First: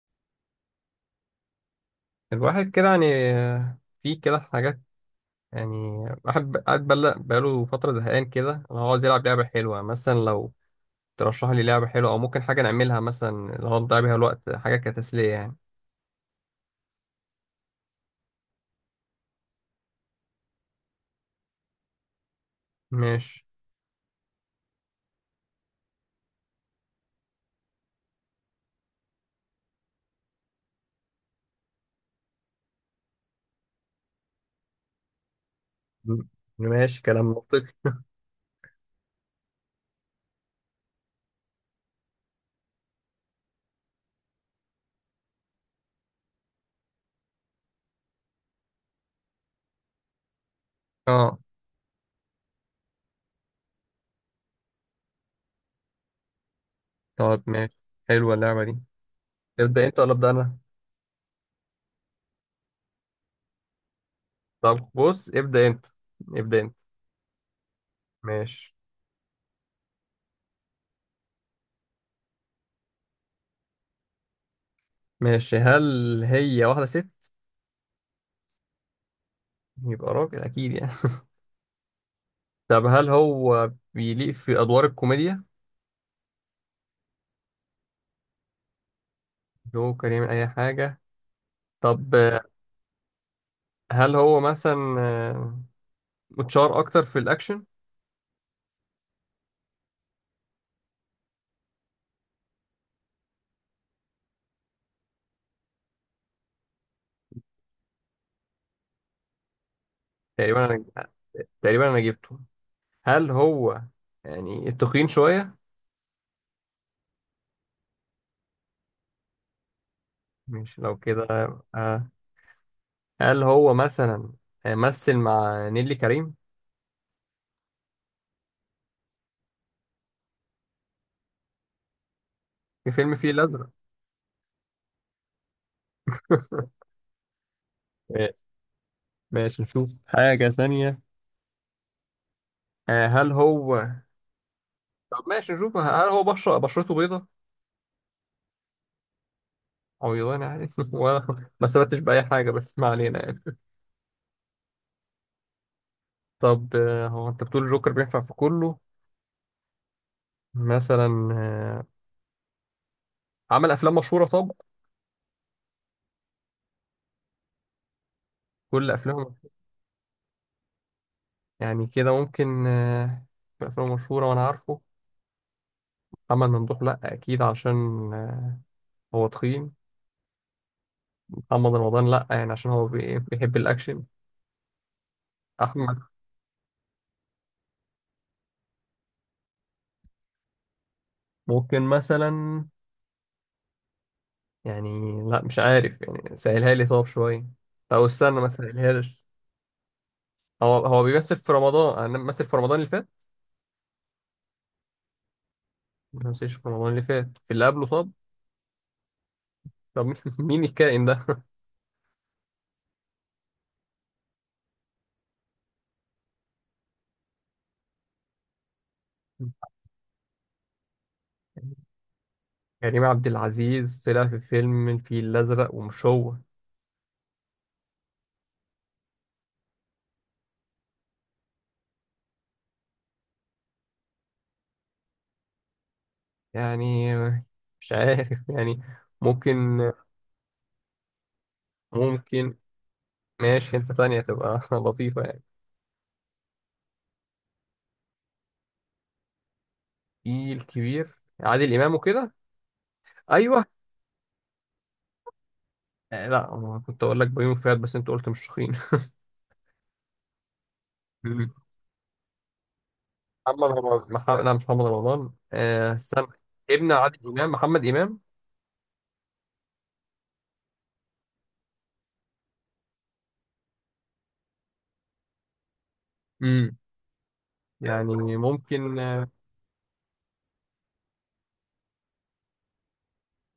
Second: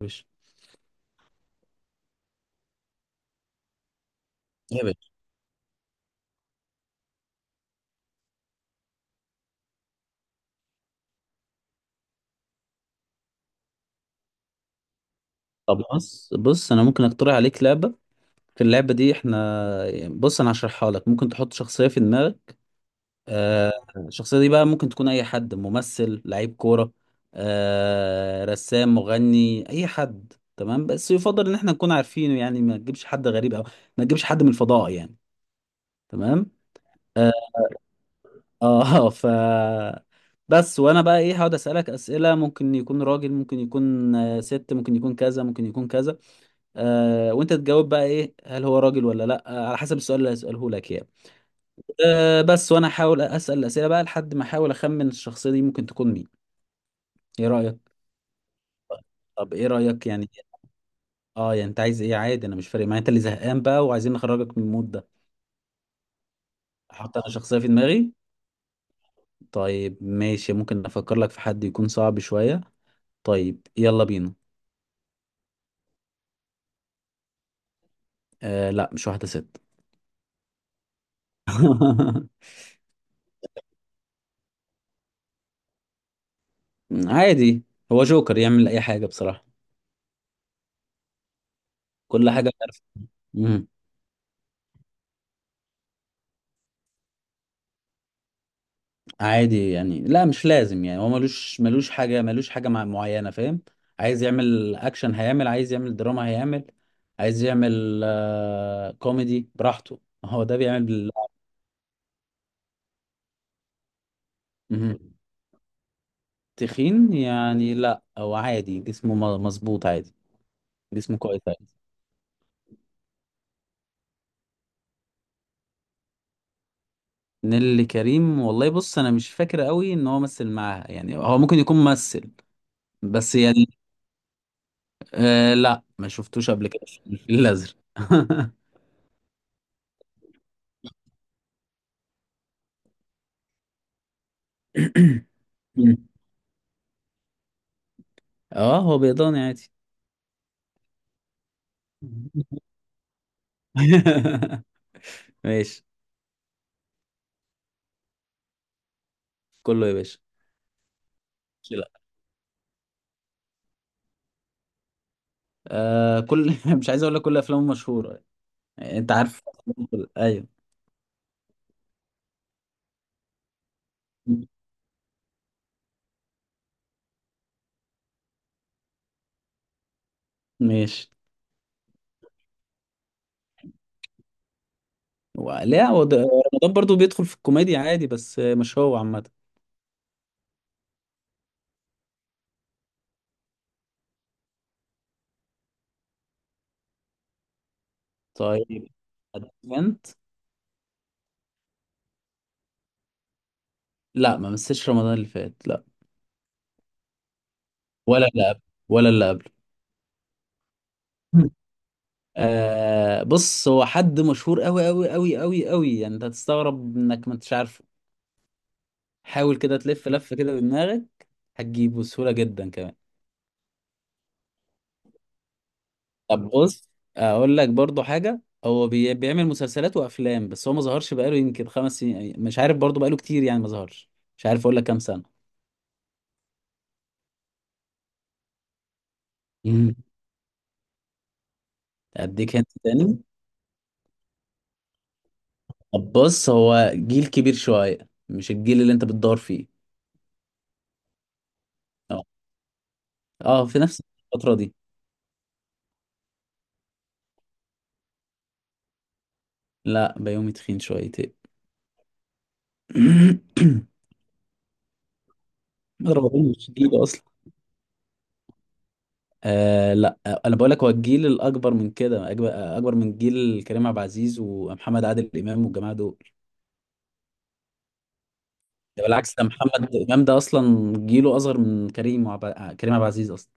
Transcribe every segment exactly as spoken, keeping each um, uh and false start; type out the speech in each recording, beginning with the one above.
باشا. الواحد كده يعني، في كده حاجات يا باشا، يعني. واحد قاعد بقاله بقاله فترة زهقان كده، أنا عاوز يلعب لعبة حلوة مثلا. لو ترشح لي لعبة حلوة أو ممكن حاجة نعملها مثلا اللي هو نضيع بيها الوقت، حاجة كتسلية يعني. طب بص بص انا ممكن اقترح عليك لعبه. في اللعبه دي احنا، بص انا هشرحها لك. ممكن تحط شخصيه في دماغك. ماشي. آه، الشخصيه دي بقى ممكن تكون اي حد، ممثل، لعيب كوره، آه، رسام، مغني، اي حد، تمام؟ بس يفضل ان احنا نكون عارفينه، يعني ما تجيبش حد غريب، او ما تجيبش حد من الفضاء يعني. م- تمام. ماشي كلام اه. منطقي. آه، ف بس وانا بقى ايه، هقعد اسالك اسئله. ممكن يكون راجل، ممكن يكون آه، ست، ممكن يكون كذا ممكن يكون كذا. آه، وانت تجاوب بقى. ايه، هل هو راجل ولا لا؟ آه، على حسب السؤال اللي هسأله لك يعني. اه آه، بس وانا احاول اسأل الاسئله بقى لحد ما احاول اخمن الشخصيه دي ممكن تكون مين. طب ايه ماشي، رأيك؟ حلوة اللعبة دي. طب ايه ابدأ أنت رأيك ولا يعني؟ أبدأ أنا؟ اه، يعني انت عايز ايه؟ عادي، انا مش فارق معايا. انت اللي زهقان بقى وعايزين نخرجك من طب المود ده. بص، ابدأ أنت، ابدأ أنت. احط انا شخصيه في دماغي. ماشي. طيب ماشي، ممكن افكر لك في حد يكون صعب شويه. طيب يلا بينا. ماشي، هل هي واحدة ست؟ آه لا، مش واحده ست. يبقى راجل أكيد يعني. طب هل هو بيليق في أدوار الكوميديا؟ عادي. هو جوكر، يعمل اي حاجه بصراحه. اللي هو كان يعمل أي حاجة. طب، كل آه، حاجه. عارف. هل هو مثلا آه، متشار اكتر في الاكشن؟ عادي يعني، لا مش لازم يعني. هو ملوش ملوش حاجة، ملوش حاجة مع- معينة، فاهم؟ عايز يعمل أكشن هيعمل، عايز يعمل دراما هيعمل، عايز يعمل آه كوميدي براحته. هو ده تقريبا انا، بيعمل بال... تقريبا انا جبته. هل هو يعني مهم. التخين شويه؟ تخين يعني لا، هو عادي، جسمه م- مظبوط عادي. مش لو جسمه كده. كويس عادي. آه، هل هو مثلا آه، مثل مع نيلي كريم نيللي كريم، والله بص أنا مش فاكر قوي إن هو مثل معاها، يعني هو ممكن يكون ممثل في فيلم فيه بس يعني. الازرق؟ آه لا، ما شفتوش قبل كده في الفيل الأزرق. آه، ماشي نشوف حاجه ثانيه. آه، هل هو، طب ماشي نشوف، هل هو بشرة بشرته بيضة؟ اه، هو بيضاني عادي. عويضانة يعني ولا ما استفدتش بأي حاجة، بس ما علينا يعني. ماشي. طب آه، هو أنت بتقول الجوكر بينفع في كله؟ كله يا باشا. مثلا ماشي، آه، لا. عمل افلام مشهوره؟ طب، آه، كل، مش عايز اقول لك كل افلامه مشهوره. كل يعني انت افلامه؟ عارف. ايوه. يعني كده ممكن. آه، في افلام مشهوره وانا عارفه. محمد ممدوح لا، اكيد عشان آه، هو تخين. ماشي. محمد رمضان لا، يعني عشان هو بي- بيحب الاكشن. و- لا احمد، هو ده- رمضان برضو بيدخل في الكوميديا عادي، بس مش هو عامه. ممكن مثلا، يعني لا مش عارف، يعني سهلها لي طب شويه، او استنى ما طيب، سهلهالش. ادفنت. هو، هو بيمثل في رمضان؟ انا بمثل في رمضان اللي فات؟ لا، ما مسيتش رمضان اللي فات، لا. ما بمثلش في رمضان اللي فات؟ في اللي قبله طب؟ ولا اللي قبل. ولا اللي قبل. طب مين مين الكائن ده؟ آه بص، هو حد مشهور قوي قوي قوي قوي قوي، يعني انت هتستغرب انك ما انتش عارفه. حاول كده تلف لف كده بدماغك، هتجيبه بسهوله جدا كمان. كريم عبد العزيز طلع في فيلم الفيل الأزرق، ومش هو؟ طب بص، اقول لك برضو حاجه. هو بي... بيعمل مسلسلات وافلام، بس هو ما ظهرش بقاله يمكن خمس سنين، مش عارف برضو، بقاله كتير يعني ما ظهرش. مش عارف اقول لك كام سنه. يعني مش عارف يعني. ممكن، مم. ممكن. اديك هنت تاني. ماشي، انت ثانية تبقى لطيفة يعني. طب بص، هو جيل كبير شويه، مش الجيل اللي انت بتدور فيه. في الكبير، عادل إمام اه. وكده؟ أيوه. اه، في نفس الفتره دي. آه، لا، هو كنت أقول لك بيومي فؤاد بس أنت قلت مش شخين لا، بيومي تخين شويتين. محمد رمضان، مح... لا، مش محمد رمضان، آه ما استنى. ضربوهوش، مش ابن جيل اصلا. عادل إمام، محمد إمام. آه لا، آه، انا بقول لك هو الجيل الاكبر من كده، اكبر. أكبر من جيل كريم عبد العزيز ومحمد عادل امام والجماعه دول. امم، يعني ممكن ده اه. بالعكس، ده محمد امام ده اصلا جيله اصغر من كريم وعب... كريم عبد العزيز اصلا.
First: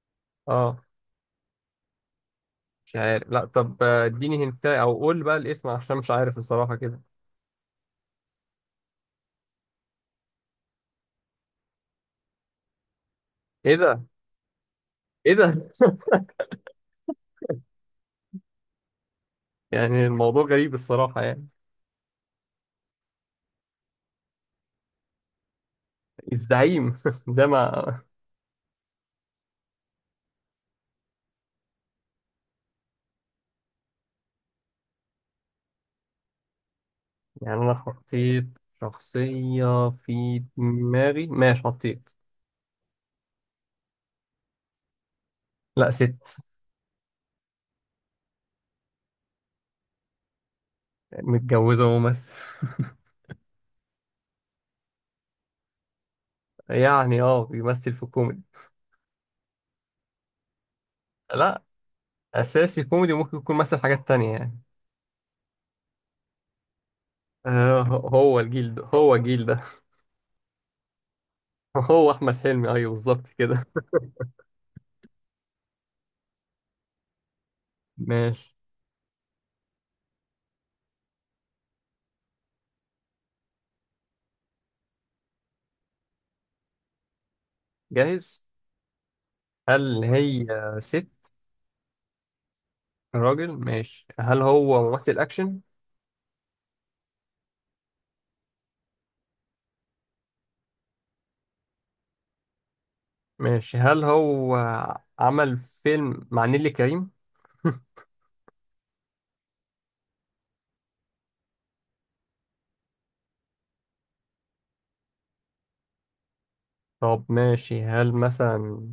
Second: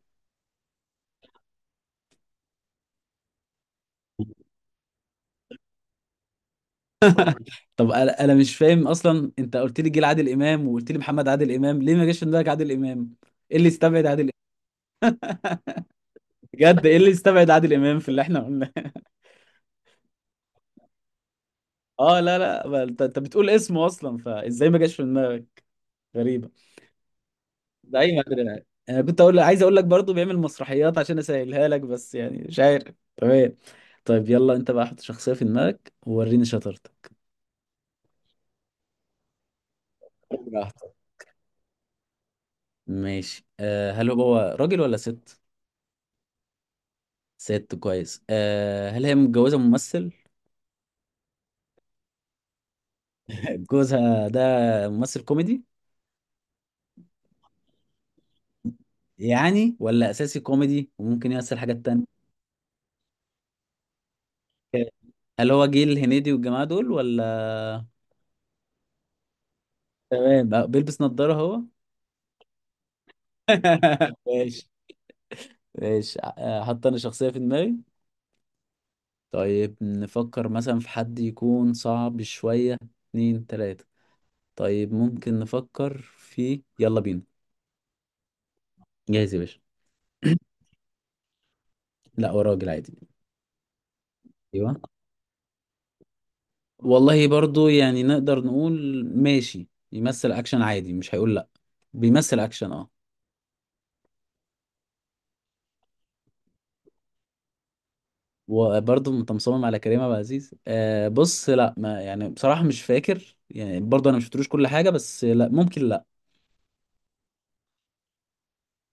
آه، مش عارف، لا. طب آه، اديني هنتا أو قول بقى الاسم، عشان مش عارف الصراحة كده. طب انا، أنا مش فاهم اصلا. انت قلت لي جيل عادل امام وقلت لي محمد عادل امام. ليه ما جاش في دماغك عادل امام؟ ايه اللي إيه ده؟ يستبعد عادل امام؟ إيه ده؟ بجد ايه اللي يستبعد عادل امام في اللي احنا قلناه؟ يعني الموضوع غريب الصراحة يعني. اه لا لا، ما انت انت بتقول اسمه اصلا، فازاي ما جاش في دماغك؟ غريبه. الزعيم ده ده ما. اي مدري. انا كنت اقول، عايز اقول لك برضو بيعمل مسرحيات عشان اسهلها لك، بس يعني مش عارف. تمام، طيب يلا انت بقى حط شخصيه في دماغك ووريني شطارتك. يعني انا حطيت شخصية في براحتك. دماغي. ماشي، حطيت. ماشي. أه، هل هو راجل ولا ست؟ لا، ست. ست، كويس. أه، هل هي متجوزة ممثل؟ متجوزة وممثل. جوزها ده ممثل كوميدي؟ يعني اه، بيمثل في الكوميدي. يعني، ولا أساسي كوميدي وممكن يمثل لا، حاجات تانية؟ اساسي كوميدي، ممكن يكون مثل حاجات تانية يعني. هل هو جيل الهنيدي والجماعة دول آه، ولا؟ هو الجيل ده، هو الجيل ده. تمام. أه، بيلبس نظارة هو؟ هو احمد حلمي، ايوه بالظبط كده. ماشي. ماشي. أه، حط أنا شخصية في دماغي. ماشي. طيب نفكر مثلا في حد يكون صعب شوية. اتنين، تلاتة. طيب، ممكن نفكر في، يلا بينا. جاهز. جاهز يا باشا. هل هي ست؟ لا، هو راجل عادي. راجل، ماشي. هل ايوه. هو ممثل اكشن؟ والله برضو يعني نقدر نقول ماشي، يمثل اكشن عادي، مش هيقول لا. بيمثل اكشن، اه. ماشي. هل هو عمل فيلم مع نيللي كريم؟ وبرضه انت مصمم على كريم ابو عزيز؟ آه بص لا، ما يعني بصراحة مش فاكر يعني، برضه انا مش شفتلوش كل حاجة، بس لا ممكن لا. طب ماشي، هل مثلا؟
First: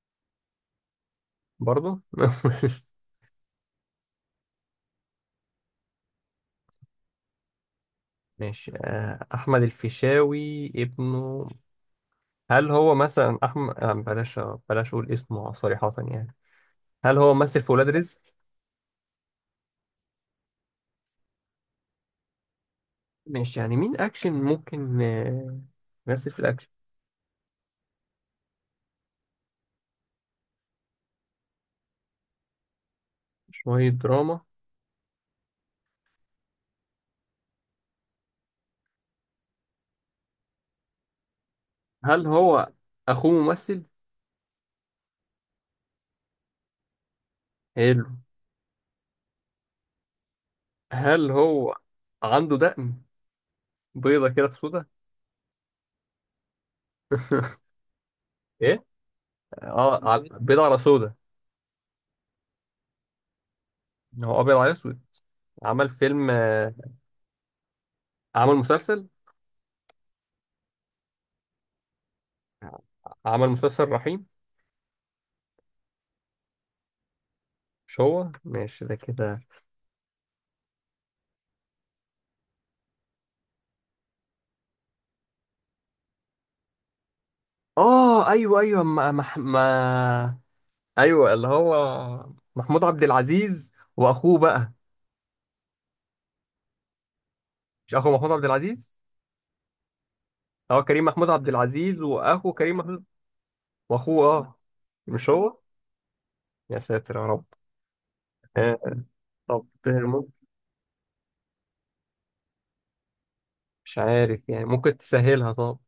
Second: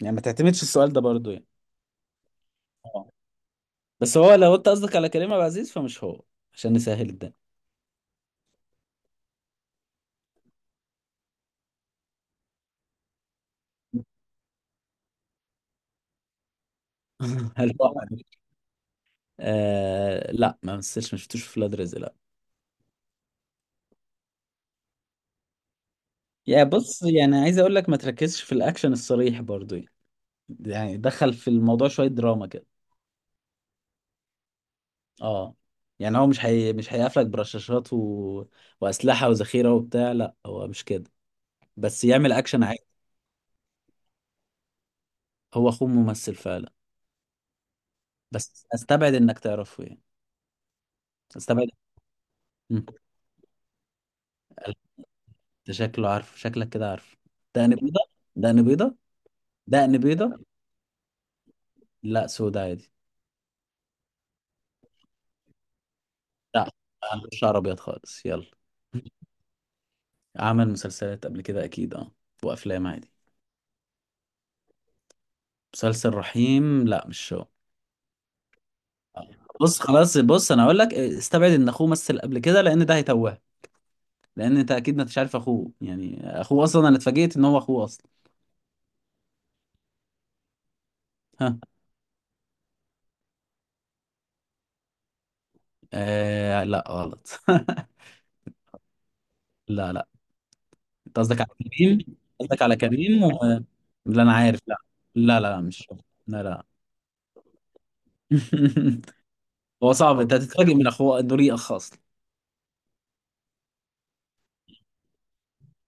يعني ما تعتمدش السؤال ده برضه يعني. برضه اه، بس هو لو انت قصدك على كريم ابو عزيز فمش هو. عشان نسهل الدنيا. ماشي، آه، أحمد الفيشاوي ابنه؟ هل هو مثلا أحمد، آه، بلاش، بلاش أقول اسمه صريحة يعني. هل هو مثل في هل هو ولاد رزق؟ عمل؟ آه لا، ما مثلش. ما شفتوش في ولاد رزق، لا. ماشي، يعني مين أكشن ممكن آه، يمثل في يا الأكشن. بص، يعني عايز اقول لك ما تركزش في الاكشن الصريح برضه. يعني دخل في الموضوع شوية دراما كده. شوية دراما. اه. يعني هو مش حي... مش هيقفلك برشاشات و، وأسلحة وذخيرة وبتاع، لا هو مش كده. بس هل يعمل أكشن هو عادي. أخوه ممثل؟ هو أخوه ممثل فعلا، حلو. بس أستبعد إنك تعرفه يعني. هل أستبعد. هو عنده مم. دقن بيضة كده في سودا؟ ده شكله عارف، شكلك كده عارف. دقن بيضة. دقن إيه؟ بيضة. دقن آه على- بيضة. بيضة على سودا. لا، سودا عادي. هو أبيض على أسود؟ عمل فيلم لا، آه، ما عندوش شعر أبيض خالص، يلا. عمل مسلسل. عمل مسلسلات قبل كده أكيد، اه. وأفلام عادي. عمل مسلسل رحيم؟ مسلسل رحيم، لا مش هو. مش هو، ماشي ده كده. بص خلاص، بص انا اقول لك استبعد ان اخوه مثل قبل كده لان ده هيتوهك. لان انت اكيد ما انتش عارف اخوه، يعني اخوه اصلا انا اتفاجئت ان هو اخوه اصلا. اه ايوه ايوه، ما, ما, ما. ايوه اللي ها. هو محمود عبد العزيز، واخوه بقى. آه لا، غلط. مش اخو محمود عبد العزيز؟ لا لا. هو كريم انت محمود قصدك عبد على كريم، العزيز، واخو قصدك كريم على محمود، كريم و، لا واخوه انا اه. عارف، لا. مش لا لا، هو؟ لا مش هو. لا لا. يا ساتر يا رب. آه، طب هو صعب، ممكن. انت هتتفاجئ من اخوه انه ريق اصلا. مش عارف يعني، ممكن تسهلها طب.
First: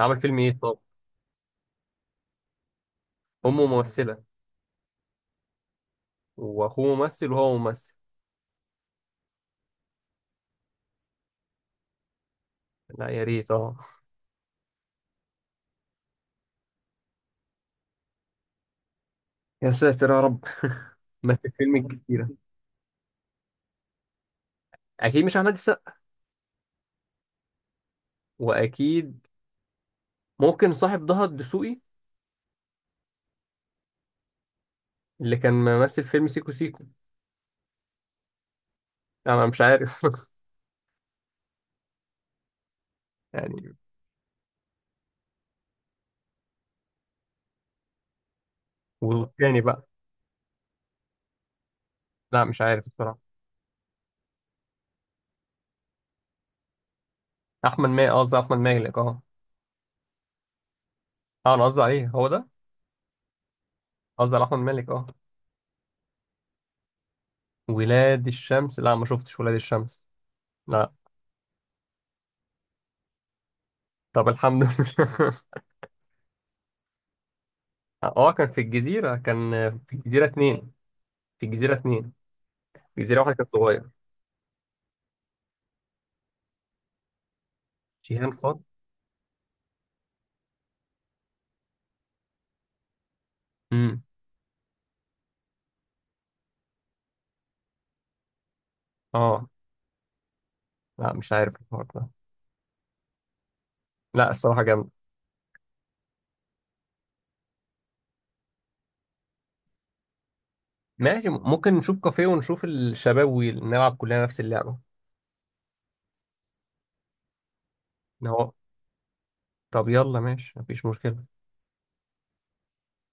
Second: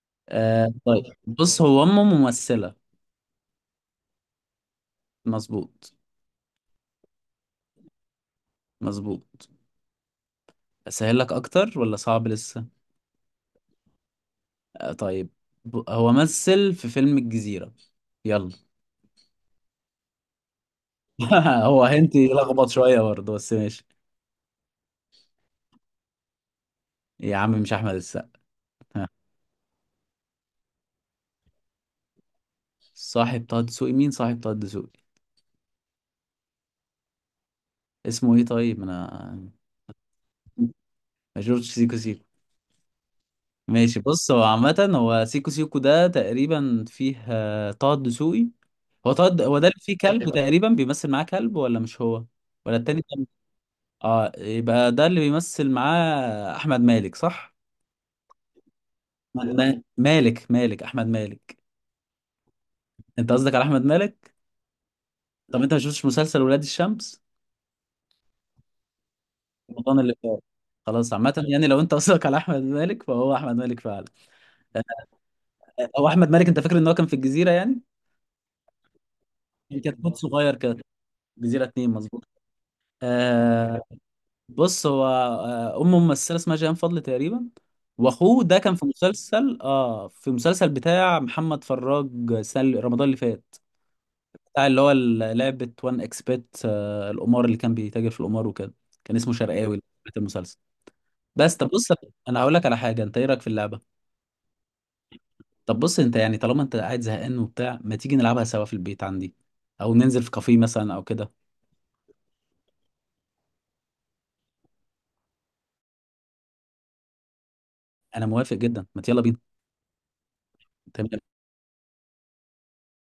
عمل فيلم ايه آه طب؟ طيب بص، هو امه ممثلة. امه ممثلة. مظبوط. واخوه ممثل، وهو ممثل. مظبوط. اسهل لك اكتر ولا صعب لسه؟ لا يا ريت، اه. آه، طيب. ب- هو مثل في فيلم الجزيرة. يلا. يا ساتر يا رب، مثل هو فيلم هنت كتيرة. لخبط شوية برضه بس ماشي. اكيد مش احمد السقا. يا عم مش أحمد السقا. واكيد، ممكن صاحب ضهى الدسوقي؟ صاحب طه دسوقي، مين صاحب طه دسوقي؟ اللي كان ممثل فيلم سيكو سيكو. اسمه إيه طيب؟ انا أنا مش عارف ما شفتش سيكو سيكو. يعني. ماشي بص، هو عامة هو سيكو سيكو ده تقريبا فيه آه، طه دسوقي. هو طه د- هو والتاني ده اللي بقى؟ فيه كلب تقريبا بيمثل معاه كلب ولا مش هو؟ لا مش ولا عارف التاني كان. بصراحه. اه، يبقى ده اللي بيمثل معاه أحمد مالك صح؟ احمد مالك، قصدي احمد مالك، اه. أحمد ما- مالك مالك أحمد اه، مالك. انا قصدي عليه، هو ده. انت قصدك على احمد مالك. قصدي على احمد مالك، اه. طب انت ما شفتش مسلسل ولاد الشمس؟ ولاد الشمس؟ لا، ما شفتش ولاد رمضان الشمس، اللي فات. لا. خلاص عامة، يعني لو انت قصدك على احمد مالك فهو احمد مالك فعلا. طب الحمد لله. آه، هو احمد مالك، انت فاكر ان هو كان في الجزيرة يعني. اه، كان في الجزيره، كان كان في كتكوت الجزيره صغير اتنين، كده. في جزيرة الجزيره اتنين اتنين، مظبوط. في الجزيره واحد كان آه صغير. بص، هو آه امه ممثلة اسمها جيهان فضل تقريبا. شيهان واخوه ده فاضل. كان في مسلسل، اه، في مسلسل بتاع محمد فراج السنة رمضان اللي فات. امم. بتاع اللي هو ال- لعبة وان اكسبت، آه القمار، اللي كان بيتاجر في القمار وكده. كان اسمه اه شرقاوي، بتاع المسلسل. لا، مش بس عارف طب الحوار بص، ده. انا هقول لك على حاجه. انت ايه رايك في اللعبه؟ لا الصراحه جامد. طب بص، انت يعني طالما انت قاعد زهقان وبتاع، ما تيجي نلعبها سوا في البيت عندي؟ او ننزل في كافيه مثلا او ماشي، كده. ممكن نشوف كافيه ونشوف الشباب ونلعب كلنا نفس اللعبه. انا هو، موافق جدا، ما يلا بينا. طب يلا ماشي، مفيش مشكلة. تمام.